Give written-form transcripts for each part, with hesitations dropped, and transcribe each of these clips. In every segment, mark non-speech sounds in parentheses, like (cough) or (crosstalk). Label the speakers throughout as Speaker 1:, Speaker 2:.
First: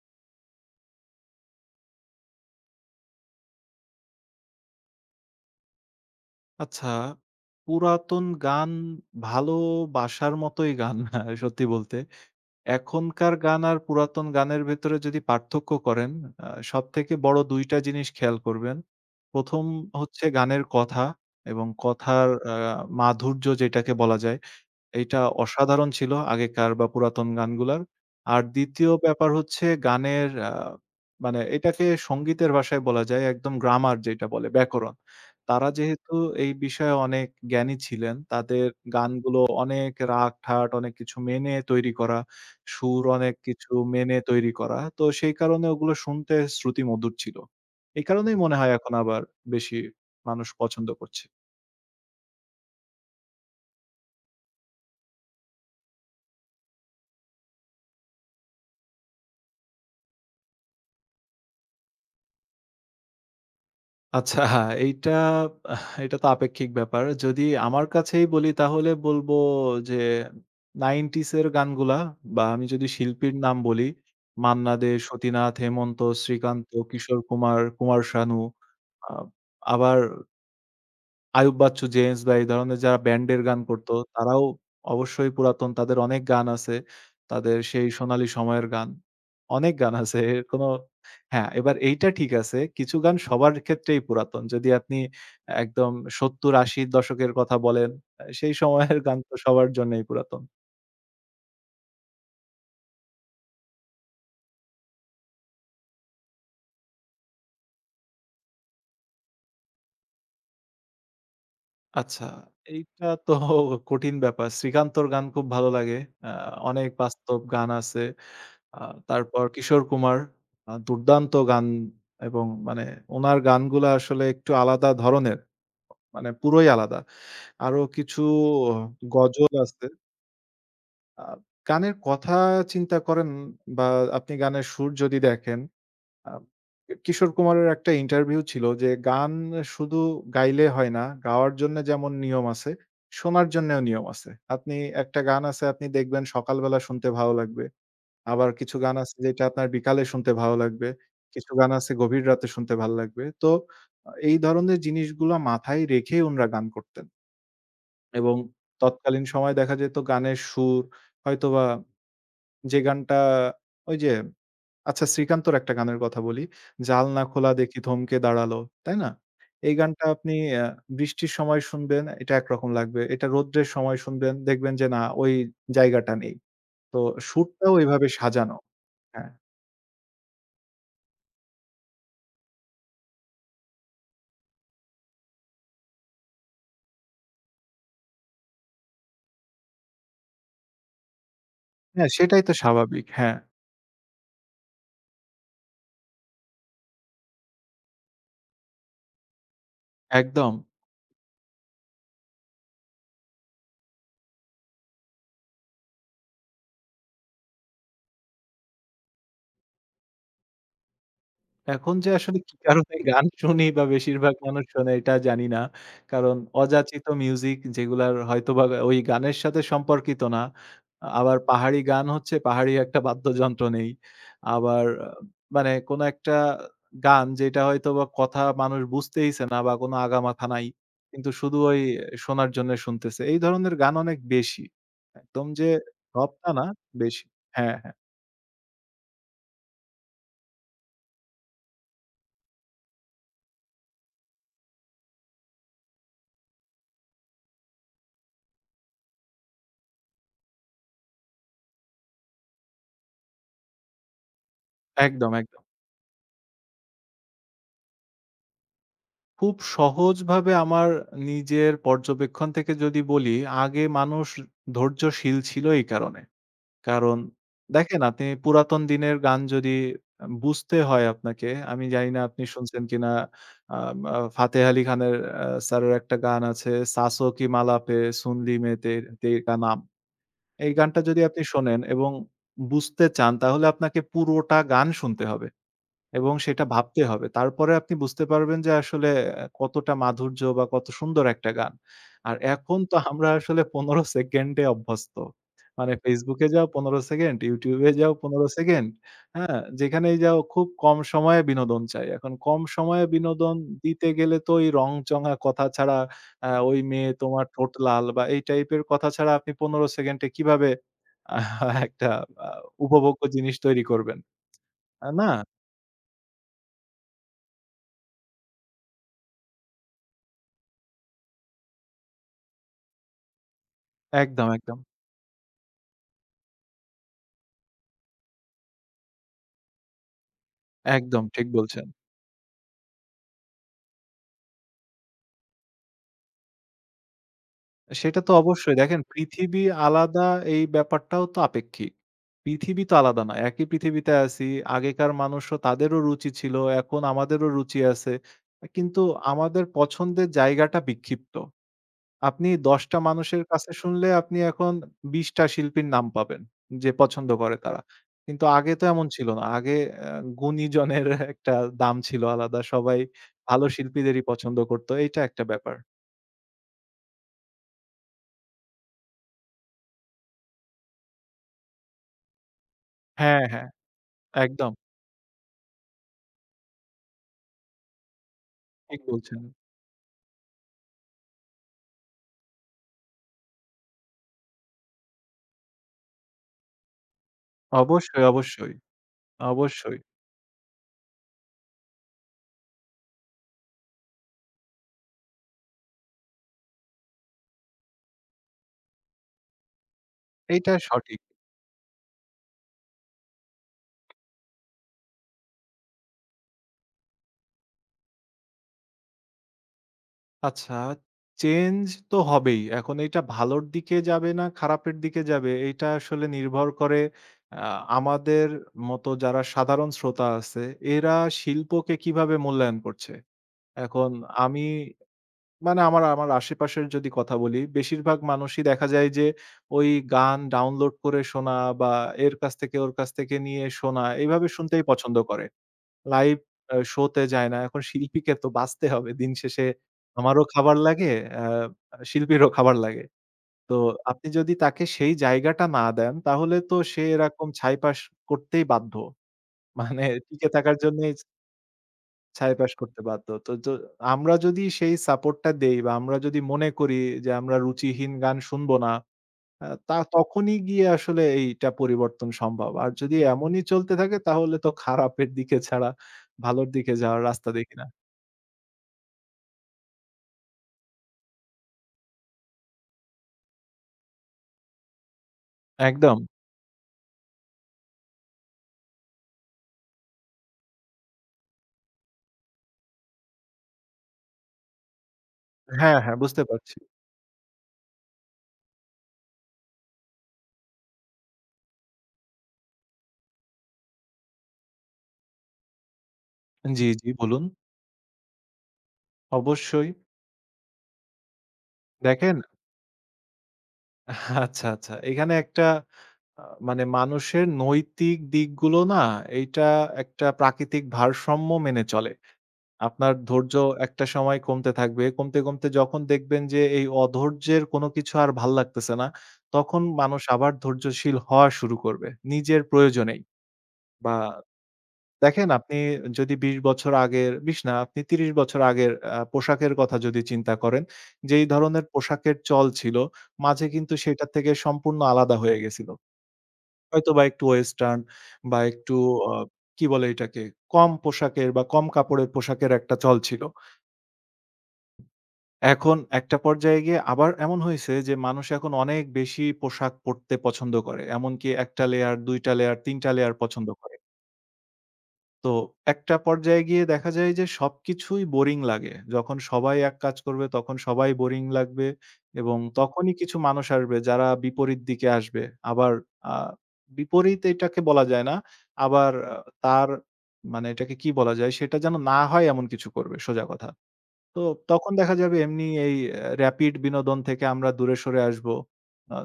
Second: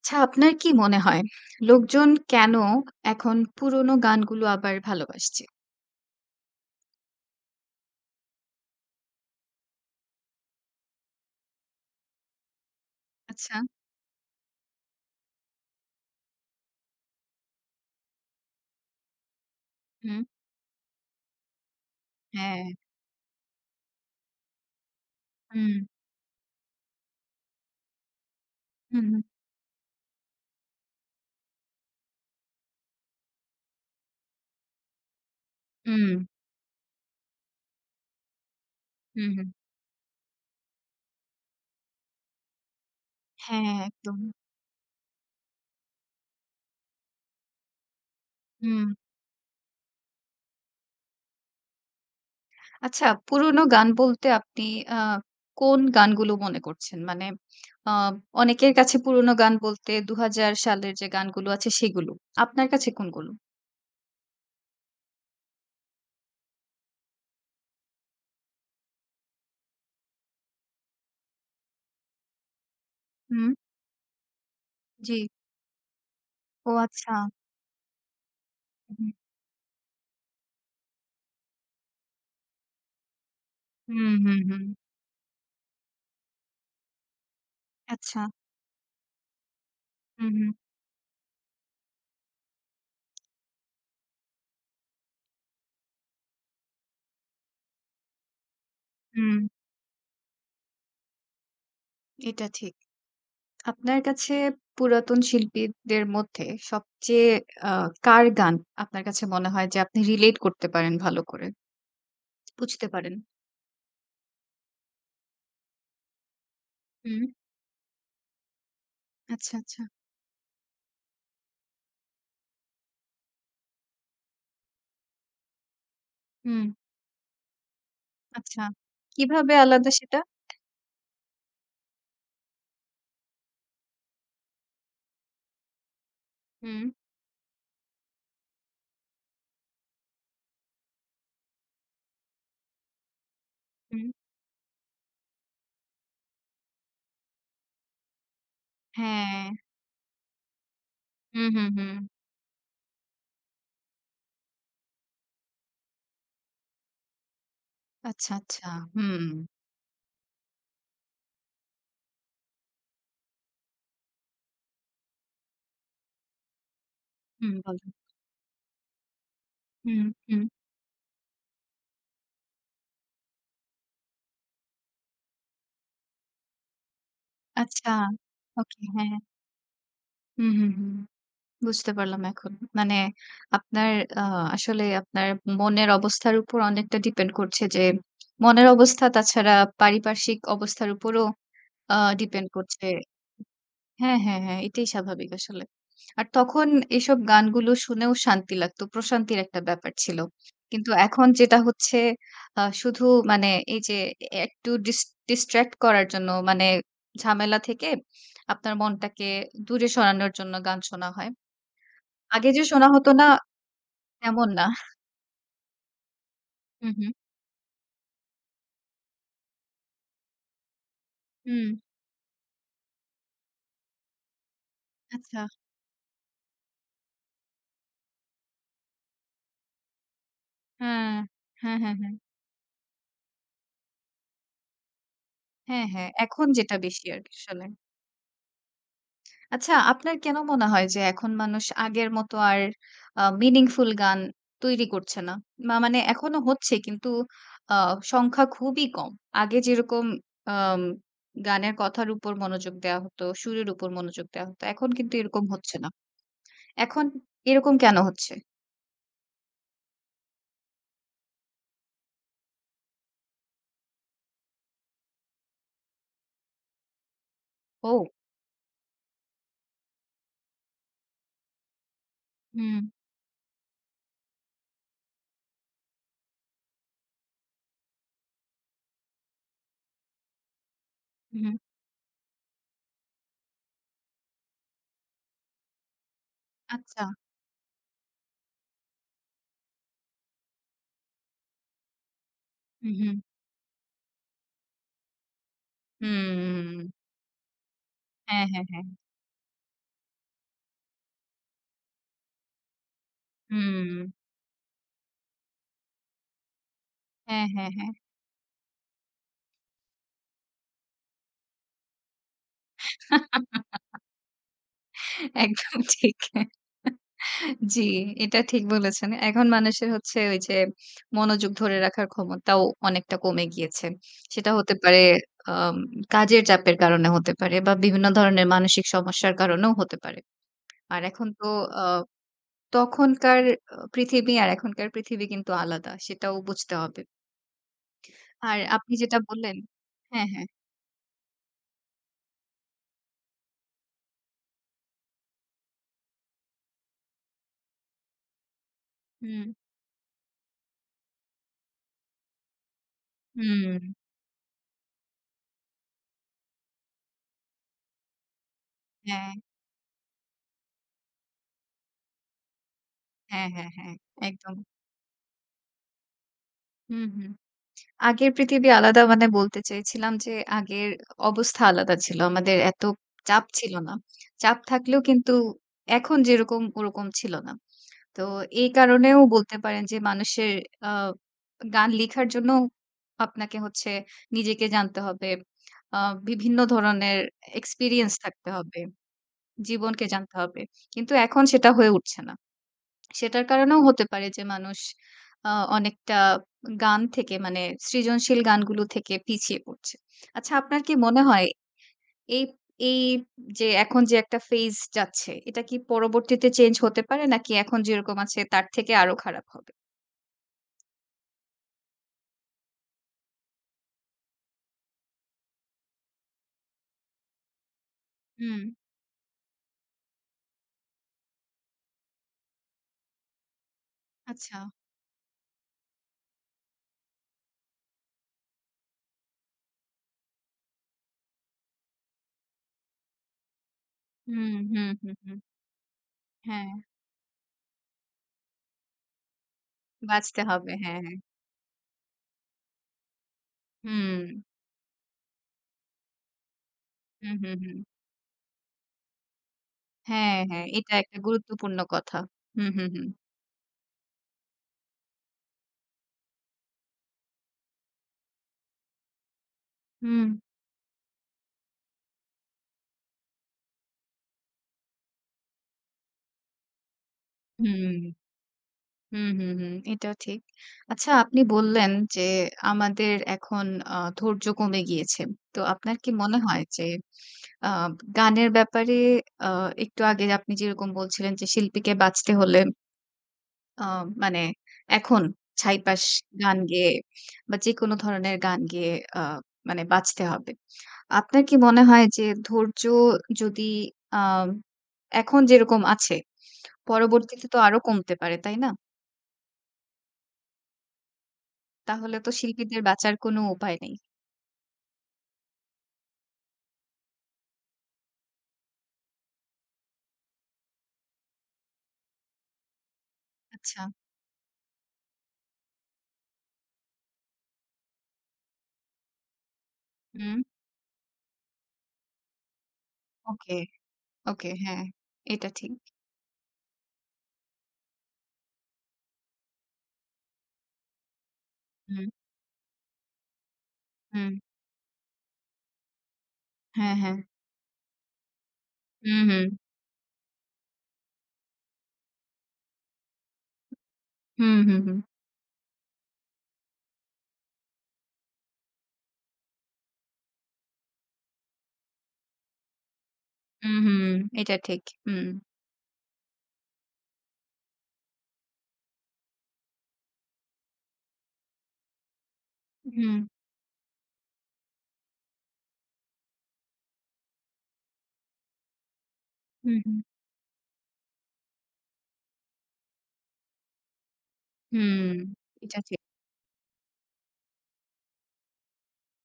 Speaker 1: আচ্ছা আপনার কি মনে হয় লোকজন কেন এখন পুরোনো গানগুলো আবার ভালোবাসছে?
Speaker 2: আচ্ছা, পুরাতন গান ভালোবাসার মতোই গান (laughs) সত্যি বলতে। এখনকার
Speaker 1: আচ্ছা,
Speaker 2: গান আর পুরাতন গানের ভেতরে যদি পার্থক্য করেন, আ সবথেকে বড় ২ টা জিনিস খেয়াল করবেন। ১ম
Speaker 1: হুম,
Speaker 2: হচ্ছে গানের কথা এবং কথার
Speaker 1: হ্যাঁ,
Speaker 2: মাধুর্য যেটাকে বলা যায়। এইটা
Speaker 1: হুম,
Speaker 2: অসাধারণ ছিল আগেকার বা পুরাতন গানগুলার। আর ২য়
Speaker 1: হুম,
Speaker 2: ব্যাপার হচ্ছে গানের মানে এটাকে সংগীতের ভাষায় বলা যায় একদম গ্রামার যেটা বলে ব্যাকরণ। তারা
Speaker 1: হুম,
Speaker 2: যেহেতু এই বিষয়ে অনেক জ্ঞানী ছিলেন, তাদের
Speaker 1: হুম,
Speaker 2: গানগুলো
Speaker 1: হুম,
Speaker 2: অনেক রাগ-ঠাট অনেক কিছু মেনে তৈরি করা, সুর অনেক
Speaker 1: হ্যাঁ,
Speaker 2: কিছু মেনে
Speaker 1: একদম,
Speaker 2: তৈরি করা। তো সেই কারণে ওগুলো শুনতে শ্রুতিমধুর ছিল। এই কারণেই মনে হয়
Speaker 1: হুম।
Speaker 2: এখন আবার বেশি মানুষ পছন্দ করছে।
Speaker 1: আচ্ছা পুরোনো গান বলতে আপনি আ কোন গানগুলো মনে করছেন? মানে আ অনেকের কাছে পুরোনো গান বলতে ২০০০ সালের যে গানগুলো আছে সেগুলো। আপনার কাছে কোনগুলো?
Speaker 2: আচ্ছা এইটা এটা তো আপেক্ষিক ব্যাপার। যদি আমার কাছেই বলি তাহলে বলবো যে 90s এর গানগুলা বা আমি যদি শিল্পীর
Speaker 1: হুম,
Speaker 2: নাম বলি, মান্না দে,
Speaker 1: জি।
Speaker 2: সতীনাথ, হেমন্ত, শ্রীকান্ত,
Speaker 1: ও আচ্ছা।
Speaker 2: কিশোর কুমার, কুমার শানু, আ
Speaker 1: হুম,
Speaker 2: আবার আইয়ুব বাচ্চু, জেমস বা এই ধরনের যারা ব্যান্ডের গান করতো,
Speaker 1: হুম, হুম,
Speaker 2: তারাও
Speaker 1: হুম।
Speaker 2: অবশ্যই পুরাতন। তাদের অনেক গান আছে। তাদের সেই
Speaker 1: আচ্ছা,
Speaker 2: সোনালী সময়ের গান। অনেক গান আছে।
Speaker 1: হুম,
Speaker 2: এর
Speaker 1: হুম,
Speaker 2: কোনো হ্যাঁ, এবার এইটা ঠিক আছে। কিছু গান সবার ক্ষেত্রেই পুরাতন। যদি আপনি একদম ৭০-৮০ দশকের কথা বলেন, সেই সময়ের গান তো
Speaker 1: হুম,
Speaker 2: সবার জন্যই পুরাতন।
Speaker 1: এটা ঠিক। আপনার কাছে পুরাতন শিল্পীদের মধ্যে সবচেয়ে আ কার গান আপনার কাছে মনে হয় যে আপনি রিলেট করতে পারেন ভালো করে?
Speaker 2: আচ্ছা,
Speaker 1: বুঝতে
Speaker 2: এইটা
Speaker 1: পারেন?
Speaker 2: তো কঠিন ব্যাপার। শ্রীকান্তর গান খুব ভালো লাগে। আ অনেক
Speaker 1: হুম।
Speaker 2: বাস্তব গান আছে। আ তারপর
Speaker 1: আচ্ছা,
Speaker 2: কিশোর
Speaker 1: আচ্ছা।
Speaker 2: কুমার দুর্দান্ত গান এবং মানে উনার গানগুলা আসলে একটু আলাদা ধরনের। মানে
Speaker 1: হুম,
Speaker 2: পুরোই আলাদা। আরো কিছু
Speaker 1: আচ্ছা।
Speaker 2: গজল
Speaker 1: কিভাবে
Speaker 2: আছে।
Speaker 1: আলাদা সেটা?
Speaker 2: আ গানের কথা চিন্তা করেন বা আপনি গানের সুর যদি দেখেন, আ
Speaker 1: হুম,
Speaker 2: কিশোর কুমারের একটা ইন্টারভিউ ছিল যে গান শুধু গাইলে হয় না। গাওয়ার জন্য যেমন নিয়ম আছে, শোনার জন্যেও নিয়ম
Speaker 1: হুম।
Speaker 2: আছে। আপনি একটা গান আছে আপনি দেখবেন সকালবেলা শুনতে ভালো লাগবে। আবার কিছু গান আছে যেটা
Speaker 1: হ্যাঁ।
Speaker 2: আপনার বিকালে শুনতে ভালো লাগবে।
Speaker 1: হুম,
Speaker 2: কিছু
Speaker 1: হুম,
Speaker 2: গান
Speaker 1: হুম।
Speaker 2: আছে গভীর রাতে শুনতে ভাল লাগবে। তো এই ধরনের জিনিসগুলা মাথায় রেখেই উনারা গান করতেন।
Speaker 1: আচ্ছা,
Speaker 2: এবং
Speaker 1: আচ্ছা।
Speaker 2: তৎকালীন
Speaker 1: হুম,
Speaker 2: সময়ে দেখা যেত গানের সুর হয়তোবা যে গানটা ওই যে আচ্ছা শ্রীকান্তর একটা গানের কথা বলি। জাল না খোলা
Speaker 1: হুম
Speaker 2: দেখি
Speaker 1: বলেন।
Speaker 2: থমকে দাঁড়ালো। তাই না? এই
Speaker 1: হুম,
Speaker 2: গানটা আপনি
Speaker 1: হুম।
Speaker 2: আ বৃষ্টির সময় শুনবেন, এটা একরকম লাগবে। এটা রৌদ্রের সময় শুনবেন, দেখবেন যে না ওই জায়গাটা নেই। তো সুরটাও
Speaker 1: আচ্ছা।
Speaker 2: এভাবে সাজানো।
Speaker 1: ওকে, হ্যাঁ।
Speaker 2: হ্যাঁ।
Speaker 1: হুম, হুম, হুম। বুঝতে পারলাম এখন। মানে আপনার আ আসলে আপনার মনের অবস্থার উপর অনেকটা ডিপেন্ড করছে যে, মনের অবস্থা তাছাড়া পারিপার্শ্বিক অবস্থার উপরও
Speaker 2: হ্যাঁ, সেটাই
Speaker 1: ডিপেন্ড
Speaker 2: তো
Speaker 1: করছে।
Speaker 2: স্বাভাবিক। হ্যাঁ,
Speaker 1: হ্যাঁ, হ্যাঁ, হ্যাঁ, এটাই স্বাভাবিক আসলে। আর তখন এসব গানগুলো শুনেও শান্তি লাগতো। প্রশান্তির একটা ব্যাপার ছিল।
Speaker 2: একদম।
Speaker 1: কিন্তু এখন যেটা হচ্ছে শুধু মানে এই যে একটু ডিস্ট্রাক্ট করার জন্য মানে ঝামেলা থেকে আপনার মনটাকে দূরে সরানোর জন্য গান শোনা হয়।
Speaker 2: এখন যে আসলে
Speaker 1: আগে
Speaker 2: কি
Speaker 1: যে শোনা
Speaker 2: কারণে
Speaker 1: হতো
Speaker 2: গান
Speaker 1: না,
Speaker 2: শুনি বা বেশিরভাগ
Speaker 1: তেমন
Speaker 2: মানুষ
Speaker 1: না।
Speaker 2: শোনে এটা জানি না। কারণ
Speaker 1: হুম,
Speaker 2: অযাচিত
Speaker 1: হুম।
Speaker 2: মিউজিক যেগুলার হয়তোবা ওই গানের সাথে সম্পর্কিত না। আবার
Speaker 1: হুম,
Speaker 2: পাহাড়ি গান হচ্ছে পাহাড়ি একটা বাদ্যযন্ত্র নেই। আবার
Speaker 1: আচ্ছা।
Speaker 2: মানে কোন একটা গান যেটা হয়তোবা কথা মানুষ বুঝতেইছে না বা কোন আগামাথা নাই।
Speaker 1: হ্যাঁ।
Speaker 2: কিন্তু শুধু
Speaker 1: হ্যাঁ,
Speaker 2: ওই
Speaker 1: হ্যাঁ, হ্যাঁ।
Speaker 2: শোনার জন্য শুনতেছে। এই ধরনের গান অনেক বেশি। একদম যে
Speaker 1: হ্যাঁ, হ্যাঁ।
Speaker 2: সব
Speaker 1: এখন
Speaker 2: তা না,
Speaker 1: যেটা বেশি
Speaker 2: বেশি।
Speaker 1: আরকি আসলে।
Speaker 2: হ্যাঁ, হ্যাঁ।
Speaker 1: আচ্ছা আপনার কেন মনে হয় যে এখন মানুষ আগের মতো আর meaningful গান তৈরি করছে না? বা মানে এখনো হচ্ছে কিন্তু আ সংখ্যা খুবই কম। আগে যেরকম আম গানের কথার উপর মনোযোগ দেয়া হতো, সুরের উপর মনোযোগ দেয়া হতো। এখন কিন্তু
Speaker 2: একদম,
Speaker 1: এরকম
Speaker 2: একদম।
Speaker 1: হচ্ছে না। এখন এরকম কেন হচ্ছে?
Speaker 2: খুব সহজভাবে আমার নিজের পর্যবেক্ষণ থেকে যদি বলি, আগে মানুষ ধৈর্যশীল ছিল এই কারণে। কারণ
Speaker 1: ও!
Speaker 2: দেখেন আপনি পুরাতন দিনের গান যদি বুঝতে হয় আপনাকে, আমি জানি না আপনি শুনছেন
Speaker 1: হুম,
Speaker 2: কিনা আম আ ফাতেহ আলী খানের স্যারের একটা গান আছে, "सासों की माला पे सुन ली मैं ते तेरा नाम"। এই গানটা যদি আপনি
Speaker 1: হুম।
Speaker 2: শোনেন এবং বুঝতে চান তাহলে আপনাকে পুরোটা গান শুনতে হবে। এবং সেটা ভাবতে
Speaker 1: আচ্ছা।
Speaker 2: হবে। তারপরে আপনি বুঝতে পারবেন যে আসলে কতটা মাধুর্য বা কত সুন্দর একটা গান। আর এখন
Speaker 1: হুম,
Speaker 2: তো
Speaker 1: হুম।
Speaker 2: আমরা আসলে ১৫ সেকেন্ডে অভ্যস্ত। মানে Facebook এ যাও ১৫
Speaker 1: হুম।
Speaker 2: সেকেন্ড, YouTube এ যাও
Speaker 1: হ্যাঁ,
Speaker 2: ১৫
Speaker 1: হ্যাঁ, হ্যাঁ।
Speaker 2: সেকেন্ড, হ্যাঁ? যেখানেই যাও খুব কম সময়ে বিনোদন চাই। এখন কম সময়ে বিনোদন
Speaker 1: হুম।
Speaker 2: দিতে গেলে তো ওই রংচঙা কথা ছাড়া ওই মেয়ে তোমার
Speaker 1: হ্যাঁ, হ্যাঁ,
Speaker 2: ঠোঁট
Speaker 1: হ্যাঁ।
Speaker 2: লাল বা এই টাইপের কথা ছাড়া আপনি ১৫ সেকেন্ডে কিভাবে আ একটা আ উপভোগ্য জিনিস তৈরি
Speaker 1: (laughs)
Speaker 2: করবেন? আ না,
Speaker 1: একদম ঠিক। জি, এটা ঠিক বলেছেন। এখন মানুষের হচ্ছে ওই যে মনোযোগ ধরে রাখার ক্ষমতাও অনেকটা কমে গিয়েছে।
Speaker 2: একদম,
Speaker 1: সেটা হতে
Speaker 2: একদম।
Speaker 1: পারে আম কাজের চাপের কারণে হতে পারে বা বিভিন্ন ধরনের মানসিক সমস্যার কারণেও হতে পারে। আর
Speaker 2: একদম
Speaker 1: এখন
Speaker 2: ঠিক
Speaker 1: তো আ
Speaker 2: বলছেন।
Speaker 1: তখনকার পৃথিবী আর এখনকার পৃথিবী কিন্তু আলাদা। সেটাও বুঝতে হবে।
Speaker 2: সেটা তো
Speaker 1: আর
Speaker 2: অবশ্যই
Speaker 1: আপনি
Speaker 2: দেখেন
Speaker 1: যেটা বললেন
Speaker 2: পৃথিবী আলাদা।
Speaker 1: হ্যাঁ, হ্যাঁ।
Speaker 2: এই ব্যাপারটাও তো আপেক্ষিক। পৃথিবী তো আলাদা না। একই পৃথিবীতে আছি। আগেকার মানুষও তাদেরও রুচি ছিল। এখন আমাদেরও রুচি আছে। কিন্তু
Speaker 1: হুম,
Speaker 2: আমাদের পছন্দের জায়গাটা বিক্ষিপ্ত। আপনি ১০ টা মানুষের কাছে
Speaker 1: হুম।
Speaker 2: শুনলে আপনি এখন ২০ টা শিল্পীর নাম পাবেন যে পছন্দ করে তারা। কিন্তু আগে তো এমন ছিল
Speaker 1: হ্যাঁ।
Speaker 2: না। আগে গুণীজনের (laughs) একটা দাম ছিল আলাদা। সবাই
Speaker 1: হ্যাঁ,
Speaker 2: ভালো
Speaker 1: হ্যাঁ, হ্যাঁ,
Speaker 2: শিল্পীদেরই
Speaker 1: একদম।
Speaker 2: পছন্দ করত। এইটা একটা ব্যাপার।
Speaker 1: হুম, হুম। আগের পৃথিবী আলাদা মানে বলতে চাইছিলাম যে আগের অবস্থা আলাদা ছিল। আমাদের এত
Speaker 2: হ্যাঁ,
Speaker 1: চাপ
Speaker 2: হ্যাঁ।
Speaker 1: ছিল না। চাপ
Speaker 2: একদম
Speaker 1: থাকলেও কিন্তু এখন যেরকম ওরকম ছিল না। তো এই
Speaker 2: ঠিক
Speaker 1: কারণেও
Speaker 2: বলছেন।
Speaker 1: বলতে পারেন যে মানুষের আ গান লিখার জন্য আপনাকে হচ্ছে নিজেকে জানতে হবে। আ বিভিন্ন ধরনের এক্সপেরিয়েন্স
Speaker 2: অবশ্যই,
Speaker 1: থাকতে
Speaker 2: অবশ্যই,
Speaker 1: হবে।
Speaker 2: অবশ্যই।
Speaker 1: জীবনকে জানতে হবে। কিন্তু এখন সেটা হয়ে উঠছে না। সেটার কারণেও হতে পারে যে মানুষ আ অনেকটা গান থেকে মানে সৃজনশীল গানগুলো থেকে পিছিয়ে পড়ছে। আচ্ছা
Speaker 2: এইটা
Speaker 1: আপনার কি
Speaker 2: সঠিক।
Speaker 1: মনে হয় এই এই যে এখন যে একটা ফেজ যাচ্ছে এটা কি পরবর্তীতে চেঞ্জ হতে পারে নাকি এখন যেরকম আছে তার থেকে আরো খারাপ হবে?
Speaker 2: আচ্ছা চেঞ্জ তো হবেই। এখন এইটা ভালোর দিকে যাবে না খারাপের দিকে যাবে এইটা আসলে নির্ভর করে আ আমাদের
Speaker 1: হুম,
Speaker 2: মতো যারা সাধারণ শ্রোতা আছে এরা শিল্পকে কিভাবে মূল্যায়ন করছে। এখন
Speaker 1: আচ্ছা।
Speaker 2: আমি মানে আমার আমার আশেপাশের যদি কথা বলি বেশিরভাগ মানুষই দেখা যায় যে ওই গান ডাউনলোড করে শোনা বা এর কাছ থেকে ওর কাছ থেকে নিয়ে শোনা এভাবে
Speaker 1: হুম,
Speaker 2: শুনতেই
Speaker 1: হুম, হুম,
Speaker 2: পছন্দ
Speaker 1: হুম।
Speaker 2: করে। লাইভ
Speaker 1: হ্যাঁ,
Speaker 2: শো তে যায় না। এখন শিল্পীকে তো বাঁচতে হবে। দিন শেষে
Speaker 1: বাঁচতে
Speaker 2: আমারও
Speaker 1: হবে।
Speaker 2: খাবার
Speaker 1: হ্যাঁ,
Speaker 2: লাগে,
Speaker 1: হ্যাঁ।
Speaker 2: আ শিল্পীরও খাবার লাগে। তো
Speaker 1: হুম,
Speaker 2: আপনি যদি তাকে সেই জায়গাটা না দেন, তাহলে তো সে
Speaker 1: হুম,
Speaker 2: এরকম
Speaker 1: হুম, হুম।
Speaker 2: ছাইপাস করতেই বাধ্য। মানে
Speaker 1: হ্যাঁ,
Speaker 2: টিকে
Speaker 1: হ্যাঁ।
Speaker 2: থাকার
Speaker 1: এটা
Speaker 2: জন্যই
Speaker 1: একটা গুরুত্বপূর্ণ কথা। হুম,
Speaker 2: ছাইপাস
Speaker 1: হুম,
Speaker 2: করতে
Speaker 1: হুম।
Speaker 2: বাধ্য। তো য আমরা যদি সেই সাপোর্টটা দেই বা আমরা যদি মনে করি যে আমরা রুচিহীন গান শুনব না তা
Speaker 1: হুম,
Speaker 2: তখনই গিয়ে আসলে এইটা পরিবর্তন সম্ভব। আর যদি এমনই চলতে থাকে তাহলে তো খারাপের দিকে ছাড়া ভালোর দিকে যাওয়ার রাস্তা দেখি না।
Speaker 1: হুম। হুম, হুম, হুম। এটাও ঠিক। আচ্ছা আপনি বললেন যে আমাদের এখন ধৈর্য কমে গিয়েছে। তো আপনার কি
Speaker 2: একদম।
Speaker 1: মনে হয় যে আ গানের ব্যাপারে আ একটু আগে আপনি যেরকম বলছিলেন যে শিল্পীকে বাঁচতে হলে আ মানে এখন
Speaker 2: হ্যাঁ,
Speaker 1: ছাইপাশ
Speaker 2: হ্যাঁ বুঝতে
Speaker 1: গান
Speaker 2: পারছি।
Speaker 1: গেয়ে বা যেকোনো ধরনের গান গেয়ে আ মানে বাঁচতে হবে। আপনার কি মনে হয় যে ধৈর্য যদি আ এখন যেরকম আছে
Speaker 2: জি, জি বলুন।
Speaker 1: পরবর্তীতে তো আরো কমতে পারে, তাই না?
Speaker 2: অবশ্যই।
Speaker 1: তাহলে তো
Speaker 2: দেখেন
Speaker 1: শিল্পীদের বাঁচার কোনো উপায় নেই।
Speaker 2: আচ্ছা, আচ্ছা। এখানে একটা আ মানে মানুষের নৈতিক দিকগুলো না এইটা একটা প্রাকৃতিক ভারসাম্য মেনে চলে। আপনার ধৈর্য
Speaker 1: আচ্ছা।
Speaker 2: একটা সময় কমতে থাকবে। কমতে, কমতে যখন দেখবেন যে এই অধৈর্যের কোনো কিছু আর ভাল লাগতেছে না, তখন মানুষ
Speaker 1: হুম।
Speaker 2: আবার ধৈর্যশীল হওয়া শুরু করবে। নিজের প্রয়োজনেই।
Speaker 1: ওকে,
Speaker 2: বা
Speaker 1: ওকে। হ্যাঁ,
Speaker 2: দেখেন
Speaker 1: এটা ঠিক।
Speaker 2: আপনি যদি ২০ বছর আগের ২০ না আপনি ৩০ বছর আগের পোশাকের কথা যদি চিন্তা করেন, যেই ধরনের
Speaker 1: হুম,
Speaker 2: পোশাকের চল ছিল, মাঝে কিন্তু সেটা
Speaker 1: হুম।
Speaker 2: থেকে সম্পূর্ণ আলাদা হয়ে গেছিল।
Speaker 1: হ্যাঁ, হ্যাঁ।
Speaker 2: হয়তোবা একটু ওয়েস্টার্ন বা একটু
Speaker 1: হুম,
Speaker 2: আ
Speaker 1: হুম।
Speaker 2: কি বলে এটাকে? কম পোশাকের বা কম কাপড়ের পোশাকের একটা চল ছিল।
Speaker 1: হুম, হুম, হুম।
Speaker 2: এখন একটা পর্যায়ে গিয়ে আবার এমন হইছে যে মানুষ এখন অনেক বেশি পোশাক পড়তে পছন্দ করে। এমনকি ১ টা লেয়ার, ২ টা লেয়ার, ৩ টা লেয়ার পছন্দ
Speaker 1: হুম,
Speaker 2: করে।
Speaker 1: হুম। এটা ঠিক। হুম।
Speaker 2: তো একটা পর্যায়ে গিয়ে দেখা যায় যে সবকিছুই বোরিং লাগে। যখন সবাই এক কাজ করবে তখন সবাই বোরিং লাগবে এবং তখনই
Speaker 1: হুম,
Speaker 2: কিছু মানুষ আসবে যারা বিপরীত দিকে আসবে। আবার আ বিপরীত এটাকে বলা যায় না। আবার আ
Speaker 1: হুম,
Speaker 2: তার
Speaker 1: হুম।
Speaker 2: মানে এটাকে কি বলা যায় সেটা যেন না হয় এমন কিছু করবে সোজা কথা। তো তখন
Speaker 1: হুম।
Speaker 2: দেখা যাবে এমনি
Speaker 1: এটা
Speaker 2: এই
Speaker 1: ঠিক।
Speaker 2: র‍্যাপিড বিনোদন থেকে আমরা দূরে সরে আসবো। আ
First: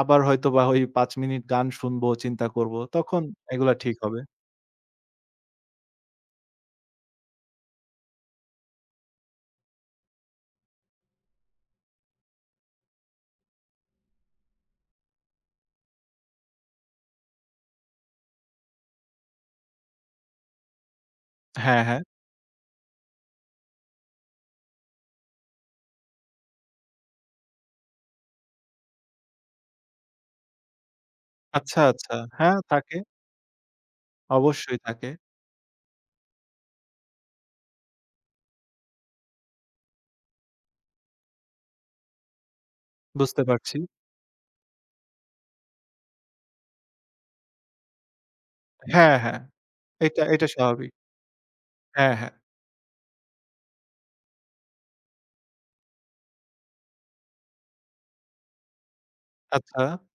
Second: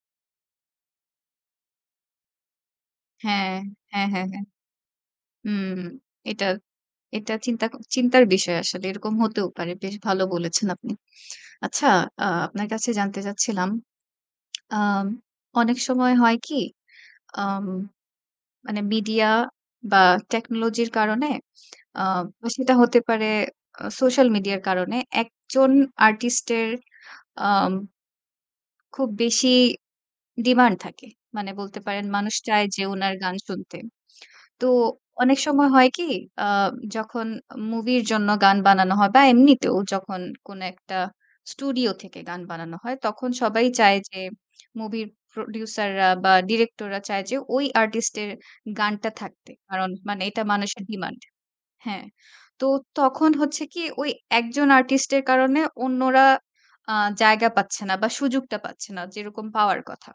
Speaker 2: আবার হয়তোবা ওই ৫ মিনিট গান শুনবো, চিন্তা করব। তখন
Speaker 1: হ্যাঁ,
Speaker 2: এগুলা ঠিক
Speaker 1: হ্যাঁ,
Speaker 2: হবে।
Speaker 1: হ্যাঁ, হ্যাঁ। হুম। এটা এটা চিন্তার বিষয় আসলে। এরকম হতেও পারে। বেশ ভালো বলেছেন আপনি। আচ্ছা, আপনার কাছে জানতে চাচ্ছিলাম, আম অনেক সময় হয় কি? আম মানে মিডিয়া বা টেকনোলজির কারণে
Speaker 2: হ্যাঁ, হ্যাঁ।
Speaker 1: আ বা সেটা হতে পারে সোশ্যাল মিডিয়ার কারণে একজন আর্টিস্টের আম খুব বেশি ডিমান্ড থাকে। মানে বলতে
Speaker 2: আচ্ছা,
Speaker 1: পারেন
Speaker 2: আচ্ছা।
Speaker 1: মানুষ
Speaker 2: হ্যাঁ,
Speaker 1: চায় যে
Speaker 2: থাকে।
Speaker 1: উনার গান শুনতে। তো
Speaker 2: অবশ্যই থাকে।
Speaker 1: অনেক সময় হয় কি আ যখন মুভির জন্য গান বানানো হয় বা এমনিতেও যখন কোনো একটা স্টুডিও থেকে গান বানানো হয়, তখন
Speaker 2: বুঝতে
Speaker 1: সবাই
Speaker 2: পারছি।
Speaker 1: চায় যে মুভির প্রোডিউসাররা বা ডিরেক্টররা চায় যে ওই আর্টিস্টের গানটা
Speaker 2: হ্যাঁ, হ্যাঁ।
Speaker 1: থাকতে। কারণ
Speaker 2: এটা
Speaker 1: মানে এটা
Speaker 2: এটা
Speaker 1: মানুষের
Speaker 2: স্বাভাবিক।
Speaker 1: ডিমান্ড। হ্যাঁ।
Speaker 2: হ্যাঁ, হ্যাঁ।
Speaker 1: তো তখন হচ্ছে কি ওই একজন আর্টিস্টের কারণে অন্যরা আ জায়গা পাচ্ছে না বা সুযোগটা পাচ্ছে না যেরকম
Speaker 2: আচ্ছা।
Speaker 1: পাওয়ার কথা।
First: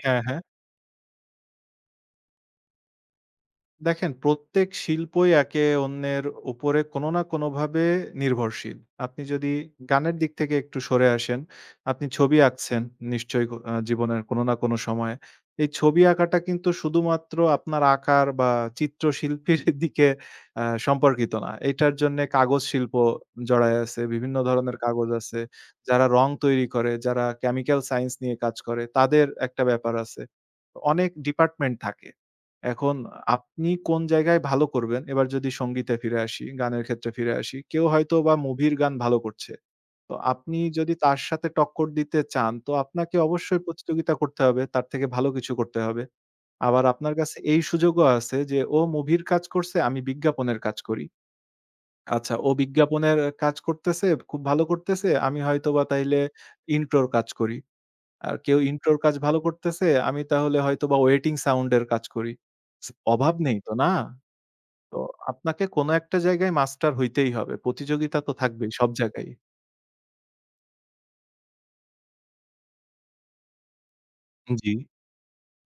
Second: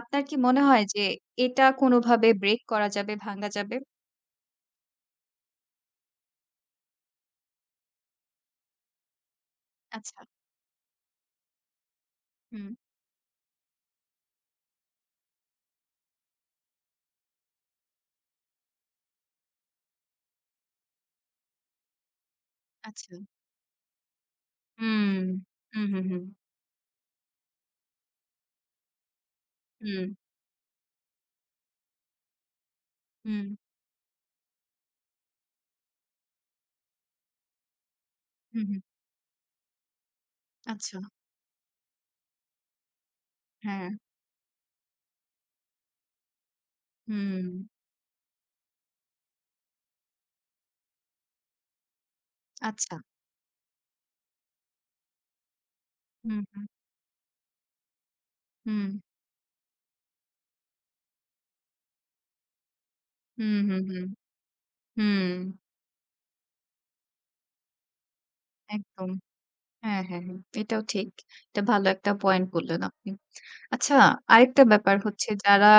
Speaker 2: হ্যাঁ,
Speaker 1: কি
Speaker 2: হ্যাঁ।
Speaker 1: মনে হয় যে এটা কোনোভাবে ব্রেক করা যাবে, ভাঙা যাবে?
Speaker 2: দেখেন, প্রত্যেক শিল্পই একে অন্যের উপরে কোনো না কোনোভাবে নির্ভরশীল। আপনি যদি গানের
Speaker 1: আচ্ছা।
Speaker 2: দিক থেকে একটু সরে আসেন, আপনি ছবি
Speaker 1: হুম,
Speaker 2: আঁকছেন নিশ্চয়ই কো আ জীবনের কোনো না কোনো সময়ে। এই ছবি আঁকাটা কিন্তু শুধুমাত্র আপনার আঁকার বা চিত্রশিল্পীর (laughs) দিকে সম্পর্কিত না। এটার জন্যে কাগজ শিল্প
Speaker 1: আচ্ছা।
Speaker 2: জড়ায় আছে। বিভিন্ন ধরনের কাগজ
Speaker 1: হুম।
Speaker 2: আছে।
Speaker 1: হুম, হুম,
Speaker 2: যারা
Speaker 1: হুম।
Speaker 2: রং তৈরি করে, যারা কেমিক্যাল সায়েন্স নিয়ে কাজ করে তাদের একটা ব্যাপার
Speaker 1: হুম,
Speaker 2: আছে। অনেক ডিপার্টমেন্ট থাকে। এখন
Speaker 1: হুম,
Speaker 2: আপনি কোন জায়গায় ভালো করবেন? এবার যদি সংগীতে ফিরে আসি, গানের ক্ষেত্রে ফিরে আসি। কেউ হয়তোবা
Speaker 1: হুম,
Speaker 2: মুভির
Speaker 1: হুম।
Speaker 2: গান ভালো করছে। তো আপনি যদি
Speaker 1: আচ্ছা।
Speaker 2: তার সাথে টক্কর দিতে চান, তো আপনাকে অবশ্যই
Speaker 1: হ্যাঁ।
Speaker 2: প্রতিযোগিতা করতে হবে। তার থেকে ভালো কিছু করতে হবে। আবার আপনার কাছে
Speaker 1: হুম।
Speaker 2: এই সুযোগও আছে যে, ও মুভির কাজ করছে, আমি বিজ্ঞাপনের কাজ করি। আচ্ছা, ও
Speaker 1: আচ্ছা।
Speaker 2: বিজ্ঞাপনের কাজ করতেছে, খুব ভালো করতেছে। আমি হয়তোবা তাইলে
Speaker 1: হুম, হুম,
Speaker 2: ইন্ট্রোর কাজ করি। আর কেউ
Speaker 1: হুম।
Speaker 2: ইন্ট্রোর কাজ ভালো করতেছে, আমি তাহলে হয়তোবা ওয়েটিং সাউন্ড এর কাজ করি। অভাব
Speaker 1: হুম,
Speaker 2: নেই তো,
Speaker 1: হুম,
Speaker 2: না?
Speaker 1: হুম।
Speaker 2: তো
Speaker 1: হুম।
Speaker 2: আপনাকে কোন একটা জায়গায় মাস্টার হইতেই হবে। প্রতিযোগিতা তো থাকবেই সব
Speaker 1: একদম।
Speaker 2: জায়গায়।
Speaker 1: হ্যাঁ, হ্যাঁ, হ্যাঁ। এটাও ঠিক। এটা ভালো একটা পয়েন্ট বললেন আপনি। আচ্ছা, আরেকটা
Speaker 2: জি,
Speaker 1: ব্যাপার হচ্ছে যারা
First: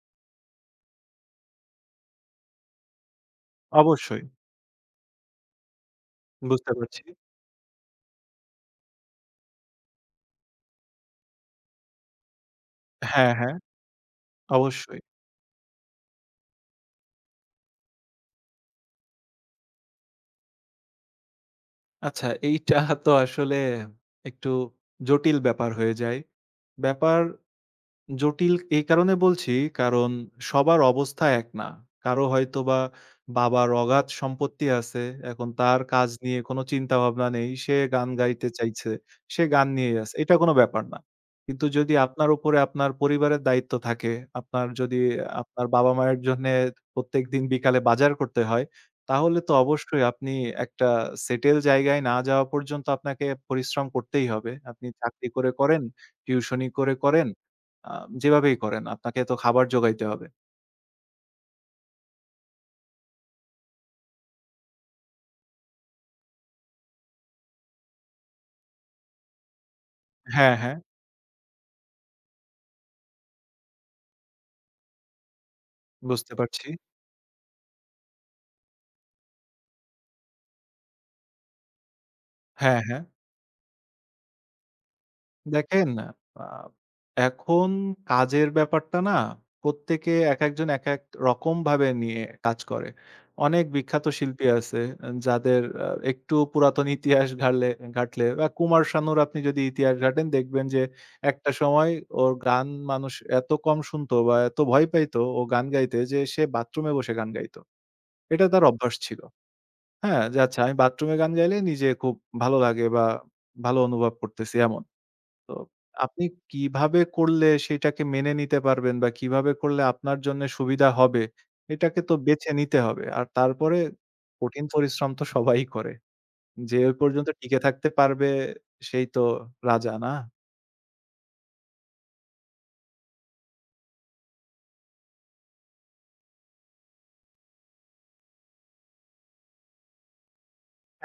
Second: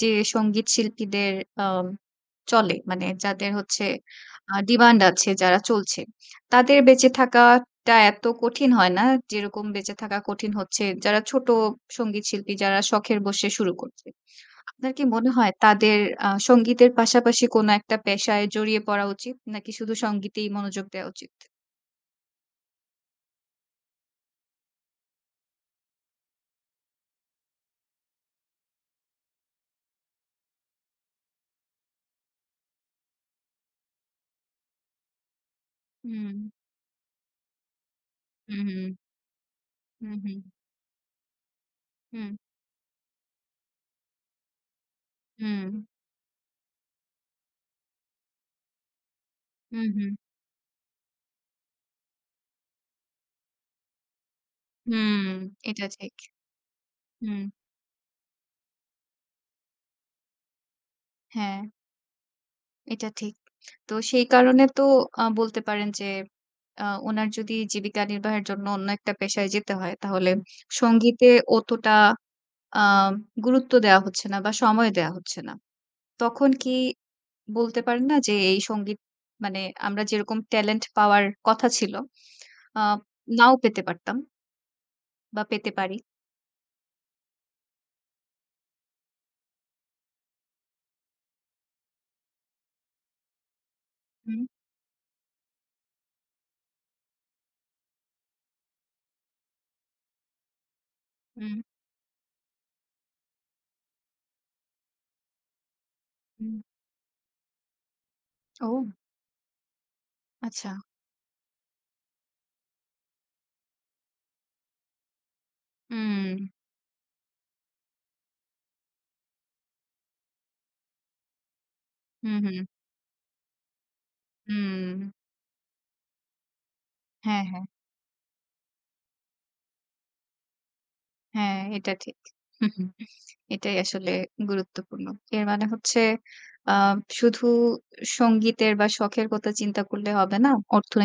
Speaker 1: যে সঙ্গীত শিল্পীদের আম চলে মানে যাদের হচ্ছে
Speaker 2: অবশ্যই।
Speaker 1: ডিমান্ড আছে যারা চলছে,
Speaker 2: বুঝতে
Speaker 1: তাদের
Speaker 2: পারছি।
Speaker 1: বেঁচে থাকাটা এত কঠিন হয় না যেরকম বেঁচে থাকা কঠিন হচ্ছে যারা ছোট সঙ্গীত শিল্পী যারা শখের
Speaker 2: হ্যাঁ,
Speaker 1: বশে
Speaker 2: হ্যাঁ,
Speaker 1: শুরু করছে। আপনার
Speaker 2: অবশ্যই।
Speaker 1: কি মনে হয় তাদের সঙ্গীতের পাশাপাশি কোনো একটা পেশায় জড়িয়ে পড়া উচিত? নাকি শুধু সঙ্গীতেই মনোযোগ দেওয়া উচিত?
Speaker 2: আচ্ছা এইটা তো আসলে একটু জটিল ব্যাপার হয়ে যায়। ব্যাপার জটিল এই কারণে বলছি, কারণ সবার অবস্থা এক না। কারো হয়তোবা বাবার অগাধ সম্পত্তি আছে। এখন তার কাজ
Speaker 1: হুম,
Speaker 2: নিয়ে কোনো চিন্তাভাবনা নেই। সে গান গাইতে
Speaker 1: হুম, হুম,
Speaker 2: চাইছে। সে গান নিয়েই
Speaker 1: হুম,
Speaker 2: আছে। এটা
Speaker 1: হুম,
Speaker 2: কোনো ব্যাপার না। কিন্তু যদি আপনার উপরে আপনার পরিবারের দায়িত্ব থাকে, আপনার যদি আপনার
Speaker 1: হুম,
Speaker 2: বাবা-মায়ের জন্যে প্রত্যেকদিন বিকালে বাজার করতে হয়, তাহলে তো
Speaker 1: হুম,
Speaker 2: অবশ্যই
Speaker 1: হুম,
Speaker 2: আপনি একটা সেটেল জায়গায় না যাওয়া পর্যন্ত আপনাকে পরিশ্রম করতেই হবে। আপনি
Speaker 1: হুম,
Speaker 2: চাকরি করে করেন,
Speaker 1: এটা ঠিক।
Speaker 2: টিউশনি করে করেন,
Speaker 1: হুম,
Speaker 2: আ যেভাবেই করেন আপনাকে তো খাবার জোগাইতে হবে।
Speaker 1: হ্যাঁ, এটা ঠিক। তো সেই কারণে তো বলতে পারেন যে উনার যদি জীবিকা নির্বাহের জন্য অন্য একটা পেশায় যেতে হয় তাহলে হুম।
Speaker 2: হ্যাঁ, হ্যাঁ,
Speaker 1: সঙ্গীতে অতটা আ গুরুত্ব দেওয়া হচ্ছে না বা সময় দেওয়া হচ্ছে না।
Speaker 2: বুঝতে
Speaker 1: তখন
Speaker 2: পারছি।
Speaker 1: কি বলতে পারেন না যে এই সঙ্গীত মানে আমরা যেরকম ট্যালেন্ট পাওয়ার কথা ছিল,
Speaker 2: হ্যাঁ,
Speaker 1: আ
Speaker 2: হ্যাঁ।
Speaker 1: নাও পেতে পারতাম বা পেতে
Speaker 2: দেখেন
Speaker 1: পারি।
Speaker 2: আ এখন কাজের ব্যাপারটা না প্রত্যেকে একেকজন একেক রকমভাবে নিয়ে কাজ করে। অনেক বিখ্যাত
Speaker 1: হুম,
Speaker 2: শিল্পী আছে যাদের একটু পুরাতন ইতিহাস ঘাটলে ঘাটলে বা কুমার শানুর আপনি যদি ইতিহাস ঘাটেন দেখবেন যে একটা
Speaker 1: হুম,
Speaker 2: সময় ওর গান মানুষ এত কম শুনতো বা এত ভয় পাইতো ও গান গাইতে যে সে
Speaker 1: হুম।
Speaker 2: বাথরুমে বসে গান গাইতো। এটা তার
Speaker 1: ও
Speaker 2: অভ্যাস ছিল। হ্যাঁ, যে আচ্ছা
Speaker 1: আচ্ছা।
Speaker 2: আমি বাথরুমে গান গাইলে নিজে খুব ভালো লাগে বা ভালো অনুভব করতেছি এমন। তো আপনি
Speaker 1: হুম,
Speaker 2: কিভাবে করলে সেটাকে মেনে নিতে পারবেন বা কিভাবে করলে আপনার জন্যে সুবিধা হবে, এটাকে তো
Speaker 1: হুম,
Speaker 2: বেছে
Speaker 1: হুম,
Speaker 2: নিতে হবে। আর তারপরে কঠিন
Speaker 1: হুম।
Speaker 2: পরিশ্রম তো সবাই করে। যে ওই পর্যন্ত
Speaker 1: হ্যাঁ,
Speaker 2: টিকে
Speaker 1: হ্যাঁ।
Speaker 2: থাকতে পারবে সেই তো রাজা, না?
Speaker 1: হ্যাঁ, এটা ঠিক। হুম হুম। এটাই আসলে গুরুত্বপূর্ণ। এর মানে হচ্ছে আ শুধু সংগীতের বা শখের কথা চিন্তা করলে হবে না,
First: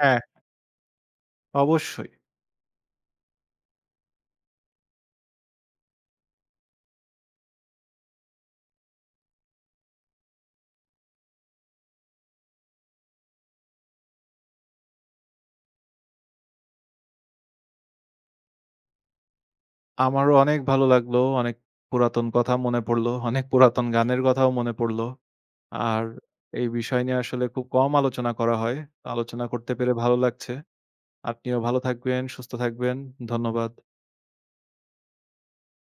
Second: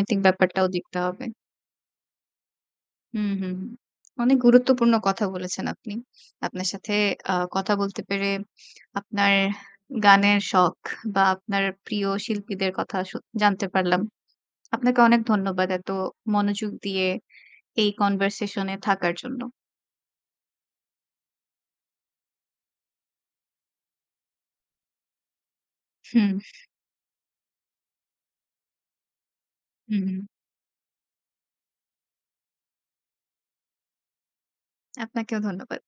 Speaker 2: হ্যাঁ।
Speaker 1: ব্যাপারটাও দেখতে হবে।
Speaker 2: অবশ্যই।
Speaker 1: হুম, হুম, হুম। অনেক গুরুত্বপূর্ণ কথা বলেছেন আপনি। আপনার সাথে কথা বলতে পেরে আপনার গানের শখ বা আপনার প্রিয় শিল্পীদের কথা জানতে পারলাম। আপনাকে অনেক ধন্যবাদ এত মনোযোগ দিয়ে এই কনভারসেশন এ থাকার জন্য।
Speaker 2: আমারও অনেক ভালো লাগলো। অনেক পুরাতন কথা মনে পড়লো। অনেক পুরাতন গানের কথাও মনে পড়লো। আর
Speaker 1: হুম,
Speaker 2: এই বিষয় নিয়ে আসলে খুব কম আলোচনা করা হয়। আলোচনা করতে পেরে
Speaker 1: হুম,
Speaker 2: ভালো
Speaker 1: হুম।
Speaker 2: লাগছে। আপনিও ভালো থাকবেন, সুস্থ থাকবেন। ধন্যবাদ।
Speaker 1: আপনাকেও ধন্যবাদ।